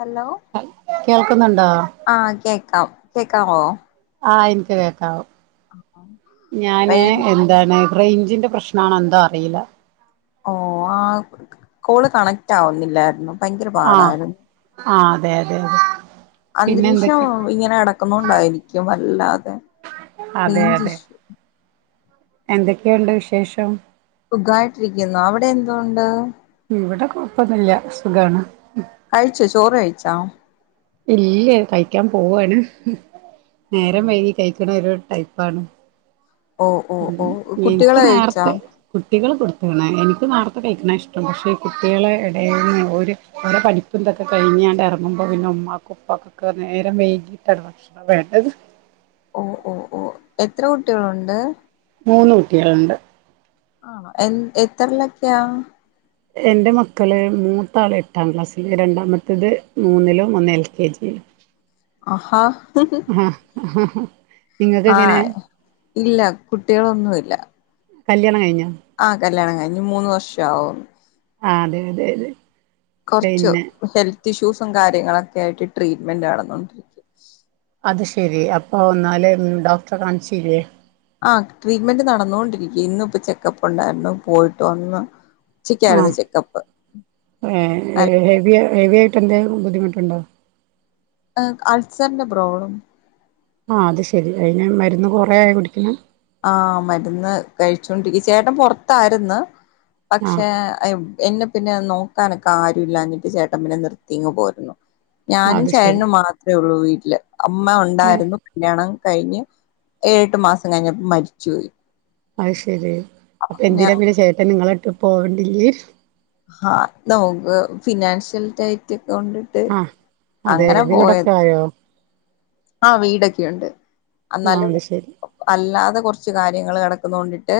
Hello കേൾക്കുന്നുണ്ടോ ക്കാം കേക്കാവോ? ആ എനിക്ക് കേക്കവും. ഞാന് റെയിൻ എന്താണ്? റേഞ്ചിന്റെ പ്രശ്നണ എന്താ അറിയില്ല. ഓ ആഹ് കോള് കണക്റ്റ് ആവുന്നില്ലായിരുന്നു. ഭയങ്കര ആഹ് പാടായിരുന്നു. ആഹ് അതെ അതെ അതെ. പിന്നെ അന്തരീക്ഷം എന്തൊക്കെ ഇങ്ങനെ കടക്കുന്നുണ്ടായിരിക്കും. ല്ല റേഞ്ച് ഇഷ എന്തൊക്കെണ്ട് വിശേഷം? സുഖമായിട്ടിരിക്കുന്നോ അവിടെ എന്തൊണ്ട്? ഇവിടെ കൊഴപ്പൊന്നില്ല സുഖാണ്. കഴിച്ച ചോറ് കഴിച്ചാ? ഇല്ല കഴിക്കാൻ പോവാണ്. നേരം ആണോ വയുകി കഴിക്കണ ഒരു ടൈപ്പാണ്. ഓ ഓ ഉം ഓ എനിക്ക് കുട്ടികള് കഴിച്ചോ നേരത്തെ കുട്ടികള് കൊടു ണ് എനിക്ക് നേർത്തെ കഴിക്കണ ഇഷ്ടം പക്ഷേ ഈ കുട്ടികളെ ഇടയിൽന്ന് ഒരുഓരടെ പഠപ്പ് എന്തൊക്കെ കഴിഞ്ഞാണ്ട് ഇറങ്ങുമ്പോൾ പിന്നെ ഉമ്മ കുപ്പക്കൊക്കെ നേരം വേങ്ങിട്ട ഭക്ഷണ വേണ്ടത്. ഓ ഓ ഓ എത്ര കുട്ടികളുണ്ട്? മൂന്ന് കുട്ടികളുണ്ട്. ആഹ് എ എത്രല്ലൊക്കെയാ? എന്റെ മക്കള് മൂത്ത ആള് എട്ടാം ക്ലാസ്സില് രണ്ടാമത്തേത് മൂന്നിലും ഒന്ന് എൽ കെ ജിയില. അഹാ [unintelligible] ഉം ആഹ് ഇല്ല കുട്ടികളൊന്നുല്ല. കല്യാണം കയ്ഞ്ഞ? ആഹ് കല്യാണം കഴിഞ്ഞ് മൂന്ന് വർഷ [unintelligible] ആഹ് അതെ തെ തെ കൊർച്ചു ഹെൽ ത്തിഷ്യൂസും കാര്യങ്ങളെക്കെ ആയിട്ട് ട്രീറ്റ്മെന്റണ് തോന്നുന്നു അത് ശരി അപ്പോ എന്നാല് ഡോക്ടറെ കാണിച്ചീലെ? ആ ട്രീറ്റ്മെന്റ് നടന്നൊണ്ടിരിക്ക ഇന്നുപ്പ ചെക്കപ്പ് ഒണ്ടാര്ന്നു പോയിട്ട് വന്ന് ഉച്ചക്കായിരുന്നു ചെക്കപ്പ് ആഷ്ഏ ഹെ ഹെവിയ ഹെവി ട്ടെന്തേലു ബുദ്ധിമുട്ട്ണ്ടോ? അ് അൾസർന്റ പ്രോബ്ലം ആഹ് അത് ശെരി അയിന് മരുന്ന് കൊറേ ആയോ കുടിക്ക്ണ് ആ മരുന്ന് കഴിച്ചോണ്ടിരി ചേട്ടം പൊറത്താര്ന്ന് പക്ഷെ ആഹ് അയ് വ് എന്നെ പിന്നെ നോക്കാനൊക്കെ ആരും ഇില്ലാഞ്ഞിട്ട് ചേട്ടൻ പിന്നെ നിർത്തിങ്ങ് പോന്നു ഞാനും അത് ശരി ചേട്ടനും മാത്ര ഉള്ളൂ വീട്ടിൽ [inaudible] അമ്മ ഏഹ് ഉണ്ടായിരുന്നു കല്യാണം കഴിഞ്ഞ് ഏഴട്ട് മാസം കഴിഞ്ഞ് മരിച്ചു പോയി അഹ് ശെരി എന്തിനാ പിന്നെ ചേട്ടൻ നിങ്ങളെ പോവാണ്ടില്ലേ ആ നോക്ക് ഫിനാൻഷ്യൽടൈറ്റ് ആ അതെ വീടൊക്കെ പോയത് ആയോ ആ വീടൊക്കെയുണ്ട് ആഹ് എന്നാലും അത് ശരി അല്ലാതെ കുറച്ച് കാര്യങ്ങൾ കിടക്കുന്നതുകൊണ്ടിട്ടു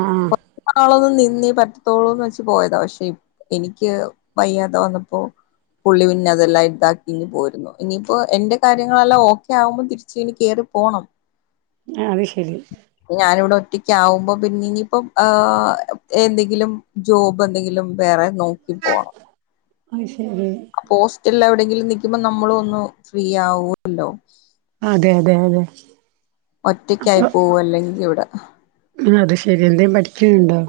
ആഹ് കൊ നാളൊന്നും [unintelligible] ന്നെ പറ്റത്തോളൂന്ന് വെച്ച് പോയതാ പക്ഷെ എനിക്ക് വയ്യാതെ വന്നപ്പോ പുള്ളി പിന്നെ അതെല്ലാം ഇതാക്കി പോരുന്നു ഇനിയിപ്പോ എന്റെ കാര്യങ്ങളെല്ലാം ഓക്കെ ആകുമ്പോ തിരിച്ച് ഇനി കേറി പോണം ആഹ് അത് ശ ഞാൻ ഇവിടെ ഒ റ്റക്ക് ആവുമ്പോ പിന്നെ ഇനിയിപ്പം ഏഹ് ഏന്തെങ്കിലും ജോബ് എന്തെങ്കിലും വേറെ നോക്കി പോണം അത്ശ അപ്പോ ഓസ്റ്റൽല് എവിടെ ന്നില് നിക്കുമ്പം നമ്മളു ഒന്നു ഫ്രീ ആവുല്ലോ അതെ അതെ അതെ ഒറ്റക്കായി പോവു അല്ലെങ്കി ഇവിടെ ഹ ആ അത് ശെരി എന്തേം പഠിക്കിണ് ണ്ടോ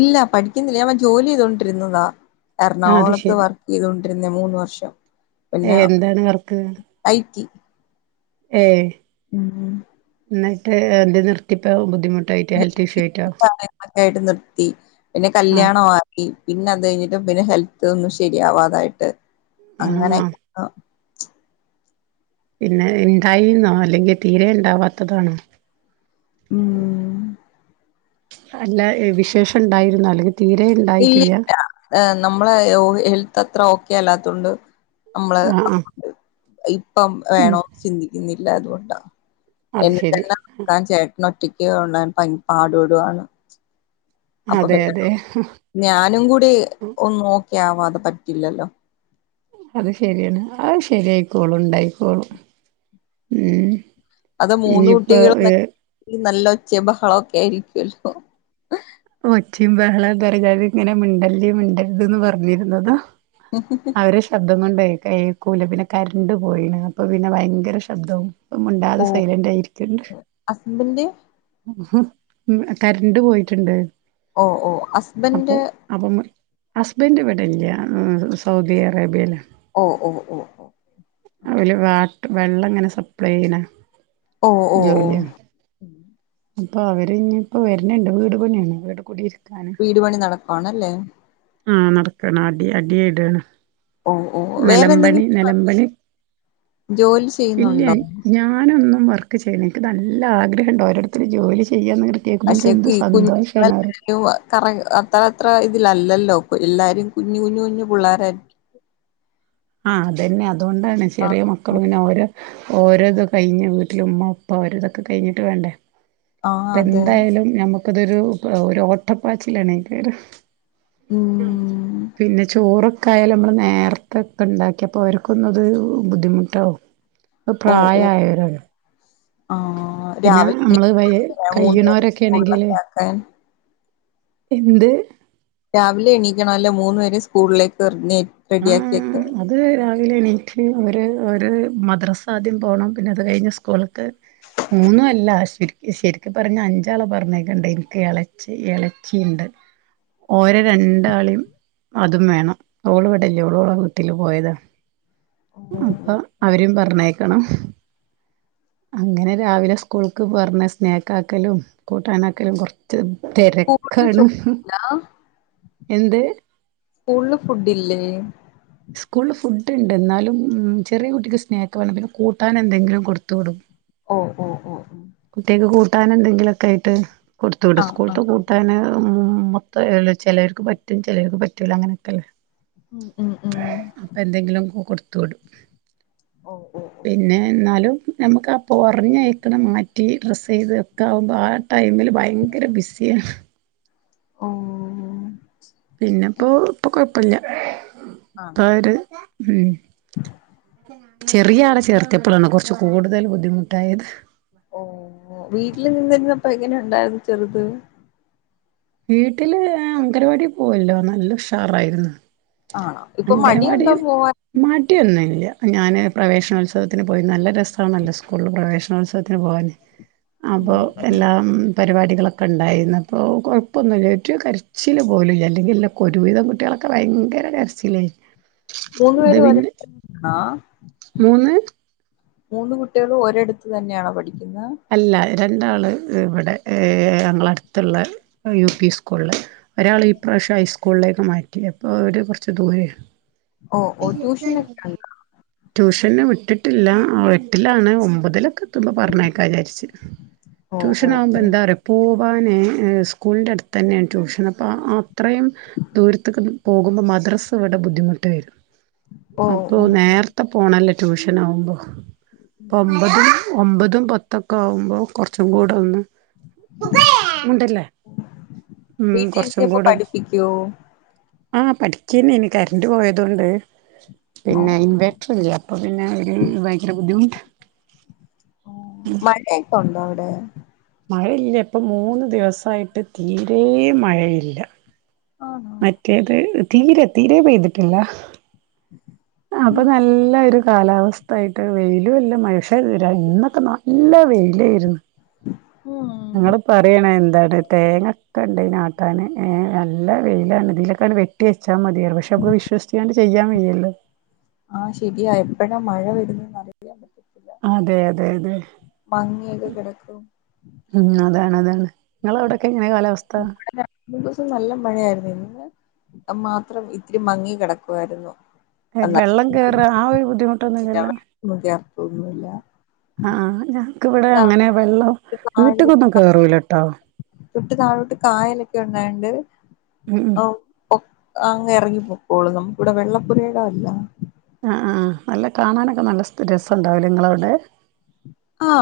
ഇല്ല പഠിക്കുന്നില്ല ഞാൻ [unintelligible] ജോലി ചെയ്തോണ്ടിരുന്നതാ ആഹ് അത് എറണാകുളത്ത് ശരി വർക്ക് ചെയ്തോ ഇരുന്നെ മൂന്ന് വർഷം പിന്നെ ഏഹ് എന്താണ് വർക്ക് ഐ ടി ഏഹ്. ഉം ന്നട്ട് എന്ത്യേ നിർത്തി പ്പോ ബുദ്ധിമുട്ട് [unintelligible] യിട്ട് നിർത്തി പിന്നെ ആഹ് കല്യാണാക്കി. പിന്നെ അത് കഴിഞ്ഞപ്പം പിന്നെ ഹെൽത്ത് ഒന്നും ശരിയാവാതായിട്ട് ആഹ് അങ്ങനെയക്കെ പിന്നെ ഉണ്ടായിന്നോ അല്ലെങ്കിൽ തീരെ ഉണ്ടാവാത്തതാണോ ഉം അല്ല വിശേഷം ഉണ്ടായിരുന്നു അല്ലെങ്കിൽ തീരെ ഇല്ല ഇണ്ടായിട്ടില്ല ഇല്ല നമ്മളെ ഓ ഹെൽത്തത്ര ഓ കേല്ലാത്തോണ്ട് നമ്മള് ആഹ് ആഹ് [unintelligible] ഇപ്പം ഉം വേണോ ചിന്തിക്കുന്നി ഇല്ല അതുകൊണ്ടാ അത് എന്നെ ശരി തന്നെ [unintelligible] ചേട്ടനൊറ്റ [unintelligible] പൻ പാട് പെടുവാണ്. അപ്പൊ അതെ അതെ [unintelligible] ഞാനും കൂടി ഒന്നോക്കെയാവാതെ പറ്റില്ലല്ലോ അത് ശരിയാണ് അഹ് ശരിയായിക്കോളും ഉണ്ടായിക്കോളും ഉം അത് മൂന്ന് ഇനിയിപ്പോ കുട്ടികൾന്ന [unintelligible] ഏഹ് നല്ല ഒച്ചയും ബഹളൊക്കെ ആയിരിക്കുവല്ലോ. ഒച്ചിം ബഹള [unintelligible] ഇങ്ങനെ മിണ്ടല്ലി മിണ്ടര്ത് ന്ന് പറഞ്ഞിരുന്നതാ. അവരെ ശബ്ദം കൊണ്ടെയ്, കേക്കൂല പിന്നെ കര്ണ്ട് പോയിണ് അപ്പൊ പിന്നെ ഭയങ്കര ശബ്ദവും പ്പ ഓ മുണ്ടാതെ സൈലന്റ് ആയിരിക്ക്ണ്ട് ഹസ്ബൻഡ് ഉം കര്ണ്ട് പോയിട്ടുണ്ട് ഓ ഓ ഹസ്ബൻ് അപ്പൊ അപ്പം ഹസ്ബൻഡ് ഇവിടെല്ല സൗദി അറേബ്യല ഓ ഓ ഓ ഓ വെള്ളങ്ങനെ സപ്ലൈ ചെയ്യണ ഓ ഓ ഓ ജോല്യാ അപ്പൊ അവര് ഇപ്പ വര്ന്ണ്ട് വീട് പണിയാണ് വീട് കുടിര് വീടുപണി നടക്കുവാണ് ല്ലെ ആഹ നടക്കാണ് അടി അടി ഇടൽ ഓ ഓ വേറെ നെലമ്പണി എന്തെങ്കിലും നെലമ്പണി ജോലി ഇല്ല ചെയ്യുന്നുണ്ടോ ഞാനൊന്നും വർ ക്ക് ചെയ്യന്ക്ക് ൻക്ക് നല്ല ആഗ്രഹണ്ട് ഓരോരുത്തര് ജോലി ചെയ്യണ് പക്ഷെ ഈ കുഞ്ഞു കറ അത്ര അത്ര തിലല്ലല്ലോ പ്പൊ എല്ലാരും കുഞ് കുഞ്ഞു കുഞ്ഞ് പിള്ളോരായി ആഹ അതെന്നെ അ അതുകൊണ്ടാണ് ആ ചെറിയ മക്കളും പിന്നെ ഓരെ ഓരോത് കഴിഞ്ഞ് വീട്ടിൽ ഉമ്മ ഉപ്പ അവരെതൊക്കെ കഴിഞ്ഞിട്ട് വേണ്ടേ ആഹ് അപ്പ അതെ എന്തായാലും നമ്മ ഇപ്പ ഇതൊരു ഒരു ഓട്ടപ്പാച്ചിലാണെക്കാരം ഉം പിന്നെ ചോറൊ ക്കായാൽ നമ്മള് നേരത്തെ ഒക്കെ ഇണ്ടാക്കിയപ്പോ അവർക്കൊന്നത് ബുദ്ധിമുട്ടാവും ഓ ഓ പ്രായായോരാണ് ആഹ് പിന്നെ രാവിലെ നമ്മള് വ എണീക്കണോ മൂന്ന് പേരെ കയ്യ്ണോരൊക്കെ ആണെങ്കില് സ്കൂളിലൊക്കെ ആക്കാൻ എന്ത് രാവിലെ എണീക്കണല്ലേ മൂന്ന പേരെ സ്കൂളിലേക്ക് [unintelligible] ആ വെക്കാൻ അത് രാവിലെ എനിക്ക് അവര് ഒരു മദ്രസ ആദ്യം പോകണം പിന്നെ അത് കഴിഞ്ഞ് സ്കൂൾ മൂന്നും അല്ല ശരിക്ക പറഞ്ഞാ അഞ്ചാളെ പറഞ്ഞേക്കാണ്ട് എനിക്ക് ഇളച്ചി ഇളച്ചിണ്ട് ഓരെ രണ്ടാളീം അതും വേണം തോള് വല്ല്യോൾ ഓളെ വീട്ടില് പോയതാ അപ്പൊ അവരും പറഞ്ഞേ ക്കണം അങ്ങനെ രാവിലെ സ്കൂൾക്ക് പറഞ്ഞ സ്നേക്ക് ആക്കലും കൂട്ടാനാക്കലും കൊർച്ച് സ്കൂളില് തെരക്കാണ് ചോറില്ല എന്ത് സ്കൂളില് ഫുഡ് ഇല്ലേ സ്കൂളിൽ ഫുഡ് ഇന്നാലും ഉ ചെറിയ കുട്ടിക്ക് സ്നാക്ക വേണം പിന്നെ കൂട്ടാൻ എന്തെങ്കിലും കൊടുത്തു വിടും ഓ ഓ ഓ ഓ കുട്ടിയക്ക് കൂട്ടാൻ എന്തെങ്കിലും ഒക്കെ ആയിട്ട് കൊടുത്ത്ടും ആഹ് സ്കൂൾത്തെ ആഹ് കൂട്ടാൻ ഉ മൊത്തമള്ള ചേലോർക്ക് ക്ക് പറ്റും ചേലോർക്ക് പറ്റൂല അങ്ങനെയൊക്കെല്ലേ ഉം ഉം ഉം അപ്പൊ എന്തെങ്കിലും കൊടു ത്തൊടു ഓ ഓ പിന്നെ എന്നാലും നമുക്ക് ആ പൊറഞ്ഞയക്കണേ മറ്റ റ്റീ ഡ്രസ് ചെയ്തൊക്കെ ആകുമ്പോൾ ആ ടൈമിൽ ഭയങ്കര ബിസ്സിയാ ഓ പിന്നെപ്പോ ഇപ്പൊ കൊ- പ്പല്ല ആണോ ഇപ്പവര് ഉ ചെറിയ ആളെ ചേർത്തിയപ്പളാണ് കൊർ ച്ച് കൂടുതൽ ബുദ്ധിമുട്ടായത് അപ്പൊ എങ്ങനെ ഉണ്ടായിരുന്നു ചെറുത് വീട്ടില് അംഗൻവാടി പോവല്ലോ നല്ല ഉഷാറായിരുന്നു ആണോ ഇപ്പൊ മടിയുണ്ടോ അംഗനവാടിയും പോവാൻ മടി യൊന്നുംല്ല ഞാന് പ്രവേശനോത്സവത്തിന് പോയി നല്ല രസ സണല്ലോ സ്കൂളിൽ പ്രവേശന ഉത്സവം ഞങ്ങളുവനേ അപ്പൊ ഉം ഉം എല്ലാം പരിപാടികളൊക്കെ ഉണ്ടായിരുന്നു അപ്പോൾ കുഴപ്പൊന്നുമില്ല ഒരു കരച്ചിൽ പോലില്ല അല്ലെങ്കിൽ എല്ല ഒരു വീതം കുട്ടികളൊക്കെ ഭയങ്കര കര ച്ചില് മൂന്നുപേരും ഓരെടുത്ത് തന്നാണോ മൂന്ന് മൂന്ന് കുട്ടികൾ ഒരിടുത്ത് തന്നെയാണ പഠി അല്ല രണ്ടാള് ഇവിടെ ഞങ്ങള അടുത്തുള്ള യു പി സ്കൂളിൽ ഒരാൾ ഈ പ്രാവശ്യം ഹൈസ്കൂളിലേക്ക് മാറ്റി അപ്പോൾ അവര് കുറച്ച് ദൂര ഓ ഓ ട്യൂഷന ഒക്കെയുണ്ടോ ട്യൂഷന് വിട്ടിട്ടില്ല എട്ടിലാണ് ഒമ്പതിലൊക്കെ ത്തുമ്പൾ പറഞ്ഞേക്കാ വിചാരിച്ച് ഓ ഓ ട്യൂഷന ആകുമ്പോൾ ഓ എന്താ പോകുമ്പ പ്പാ അങ്ങനെ സ്കൂളിൻ്റെ അടുത്ത് തന്നെയാണ് ട്യൂഷൻ അപ്പം ആ അത്രയും ദൂരത്തക്ക് പോകുമ്പൾ മദ്രസ് ഇവിടെ ബുദ്ധിമുട്ട് വരും ഓ ഓ അപ്പൊ ഓ. ഉം ഉം. നേരത്തെ പോണല്ലേ ട്യൂഷന ആകുമ്പോൾ ഒമ്പതും ഒമ്പതും പത്തൊക്കെ ആകുമ്പോൾ കുറച്ചും കൂടെ ഒന്ന് മുണ്ടല്ലേ ഉം കൊറച്ചും വീട്ടിലിരുത്തിയപ്പോ കൂടെ പഠിപ്പിക്കോ ആ പഠിക്കന്നെ ഇന് കറണ്ട് പോയത കൊണ്ട് പിന്നെ ഇൻവേർട്ടർ ഇല്ലഅപ്പൊ പിന്നെ ഒരു ഭയങ്കര ബുദ്ധിമുണ്ട് ഓ മഴയൊക്കെ ഉണ്ടോ അവിടെ മഴയില്ല ഇപ്പം മൂന്ന് ദിവസമായിട്ട് തീരെ മഴയില്ല ആണോ മറ്റേത് തീരെ തീരെ പെയ്തിട്ടില്ല അപ്പൊ നല്ല ഒരു കാലാവസ്ഥ ആയിട്ട് വെയിലും ഇല്ല മനുഷ തീരാ ഇന്നൊക്കെ നല്ല വെയിലായിരുന്നു ഉം ഞങ്ങള് പറയണ എന്താണ് തേങ്ങൊക്കെ ഉണ്ട് ഈ ആട്ടാൻ ഏ നല്ല വെയിലാണ് ഇതിലൊക്കൊണ് വെട്ടി വെച്ച മതിയായിരുന്നു പക്ഷേ വിശ്വസിച്ചാണ്ട് ചെയ്യാൻ വയ്യല്ലോ ആഹ ശരിയായ ഇപ്പോഴ മഴ വരുന്നത് അറിയ പറ്റും അതെ അതെ അതെ മങ്ങിയൊക്കെ കിടക്കും ഉ അതാണ്ത നിങ്ങള അവ്ടൊക്കെ എങ്ങനെ കാലാവസ്ഥ മൂന്ന്സം നല്ല മഴയായിരുന്നു ഇന്ന് മാത്രം ഇത്തിരി മങ്ങി കിടക്കുവായിരുന്നു. എന്നാലും ബെള്ളം കേറ് ആ ഒരു ബുദ്ധിമു ട്ടൊ ന്നുല്ലല്ലോ? ഒന്നൂല്ല അ ആ ഞങ്ങക്ക്വ്ടെ അങ്ങനെ വെള്ളം താഴോട്ട് താഴോട്ട് വീട്ട്ക്കൊന്നും കേറൂലട്ടോ തൊട്ട് താഴോട്ട് കായലൊക്കെ ഉണ്ടായോണ്ട് ഉം ഉം ഓ ഒ അങ്ങെ എറങ്ങി പൊക്കോളും നമുക്കിവിടെ വെള്ളപ്പുരയിടം അല്ല. ആ ആ നല്ല കാണാനൊക്കെ നല്ല സ്ഥ രസണ്ടാവുല്ലെ നിങ്ങളവിടെ ആ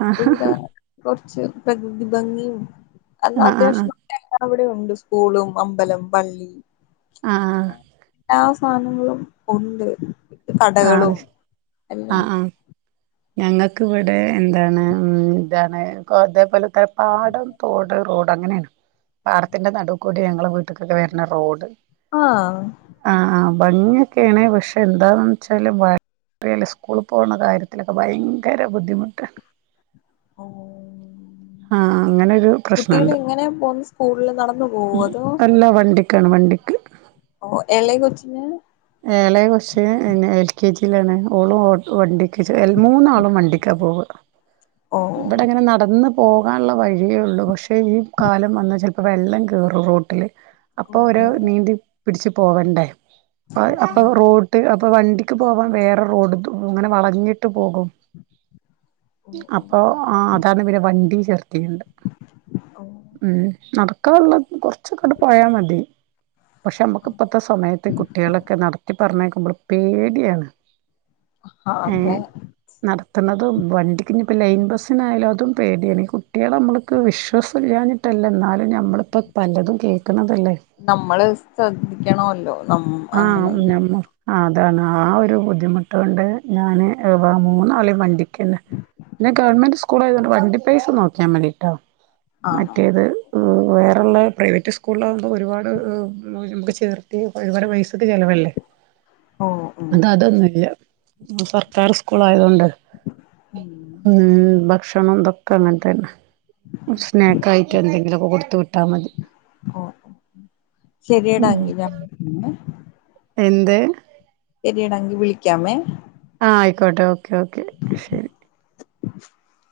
ആ ഇവിടെ കൊർച്ച് പ്രകൃതി ഭംഗിയിം എന്നാ ആ ആ അത്യാവശ്യം [unintelligible] ഇവിടെ ഉണ്ട്. സ്കൂളും അമ്പലം, പള്ളി. ആ എല്ലാ സാധനങ്ങളും ഉണ്ട്. കടകളും അതെ ആ എല്ലാം ആ ഞങ്ങൾക്ക് ഇവിടെ എന്താണ് ഉം ഇതാണ് ഇതേ പോലെ പാടം തോട് റോ അങ്ങനെയാണ്. പാടത്തിന്റെ നടൂ കൂടി ഞങ്ങളെ വീട്ടിക്കൊക്കെ വരുന്ന റോഡ് ആഹ് ഭംഗിയൊക്കെ ആണ് പക്ഷെ എന്താ വച്ചാലും വ സ്കൂള് പോകണ കാര്യത്തിലൊക്കെ ഭയങ്കര ബുദ്ധിമുട്ടാ. ഓ ആഹ് അങ്ങനൊരു പ്രശ്നണ്ട് പോന്ന് സ്കൂളിൽ നടന്നു പോവോ അതോ അല്ല വണ്ടിക്കാണ് വണ്ടി ഓ എളേ കൊച്ചിന് എളെ കൊച്ച് എ എൽ കെ ജി ലാണ് ഓളും വണ്ടിക്ക് മൂന്നാളും വണ്ടിക്കാ പോവാ. ഓ ഇവിടെ അങ്ങനെ നടന്ന് പോകാനുള്ള വഴിയേ ഉള്ളൂ പക്ഷേ ഈ കാലം വന്നാൽ ചിലപ്പോൾ വെള്ളം കേറും റോട്ടിൽ ഓ അപ്പൊ ഓര് ഓ നീന്തി പിടിച്ചു പോവണ്ടേ ആയ് ആ അപ്പൊ റോഡ് അപ്പൊ വണ്ടി ക്ക് പോവാൻ വേറെ റോഡ് [unintelligible] ഇങ്ങനെ വളഞ്ഞിട്ട് പോകും ഓ ഓ ഇണ്ട് ഓ ഉം നടത്തി ക്ക വന്ന് കൊറ കൊറച്ചങ്ങട് പോയാൽ മതി പക്ഷെ നമ്മുക്ക് ഇപ്പത്തെ സമയത്ത് കു നടത്തി പറഞ്ഞേക്കുമ്പോൾ പേടിയാണ് ആ ഏ അതെ നടത്തുണതും വണ്ടിക്കിഞ്ഞിപ്പോ ലൈൻ ബസ് പിന്നായാലും അതും പേടിയാണ് കു കുട്ടികളെ നമ്മൾക്ക് വിശ്വാസമില്ലാ ട്ടില്ല എന്നാ നമ്മളിപ്പോ പലതും കേ നമ്മള് ശ്രദ്ധിക്കണോല്ലോ അം അങ്ങനെ അങ്ങനെ ആ അതാണ് ആ ഒരു ബുദ്ധിമുട്ട് കൊണ്ട് ഞാൻ വ മൂന്നാളി വണ്ടി പിന്നെ ഗവൺമെന്റ് സ് സ്കൂൾ ആയതൊണ്ട് വണ്ടി പൈസ നോക്കിയാ മതിട്ടോ ആണോ മറ്റേത് വേറെ അള്ളെ പ്രൈവറ്റ് സ്കൂളിലാകുമ്പോൾ ഒരുപാട് നമുക്ക് ചേർത്തി ഒരുപാട് പൈസക്ക് ചിലവല്ലേ ഓ ഉം ഇത് അതൊന്നും ഇല്ല സർക്കാർ സ്കൂൾ ആയതുകൊണ്ട് ഉം ഉം ഭക്ഷണതൊ ഒക്കെ അങ്ങനെ തന്നെ സ്നാക്ക് ആയിട്ട് എന്തെങ്കിലുമൊക്കെ കൊടുത്ത് വിട്ടാ മതി ഓ ശരിയടാ ഉം എങ്കി [unintelligible] എന്ത് ശരിയടാ എങ്കി വിളിക്കാമേ ആഹ ആയിക്കോട്ടെ ഓക്കെ ഓക്കെ ശരി [inaudible]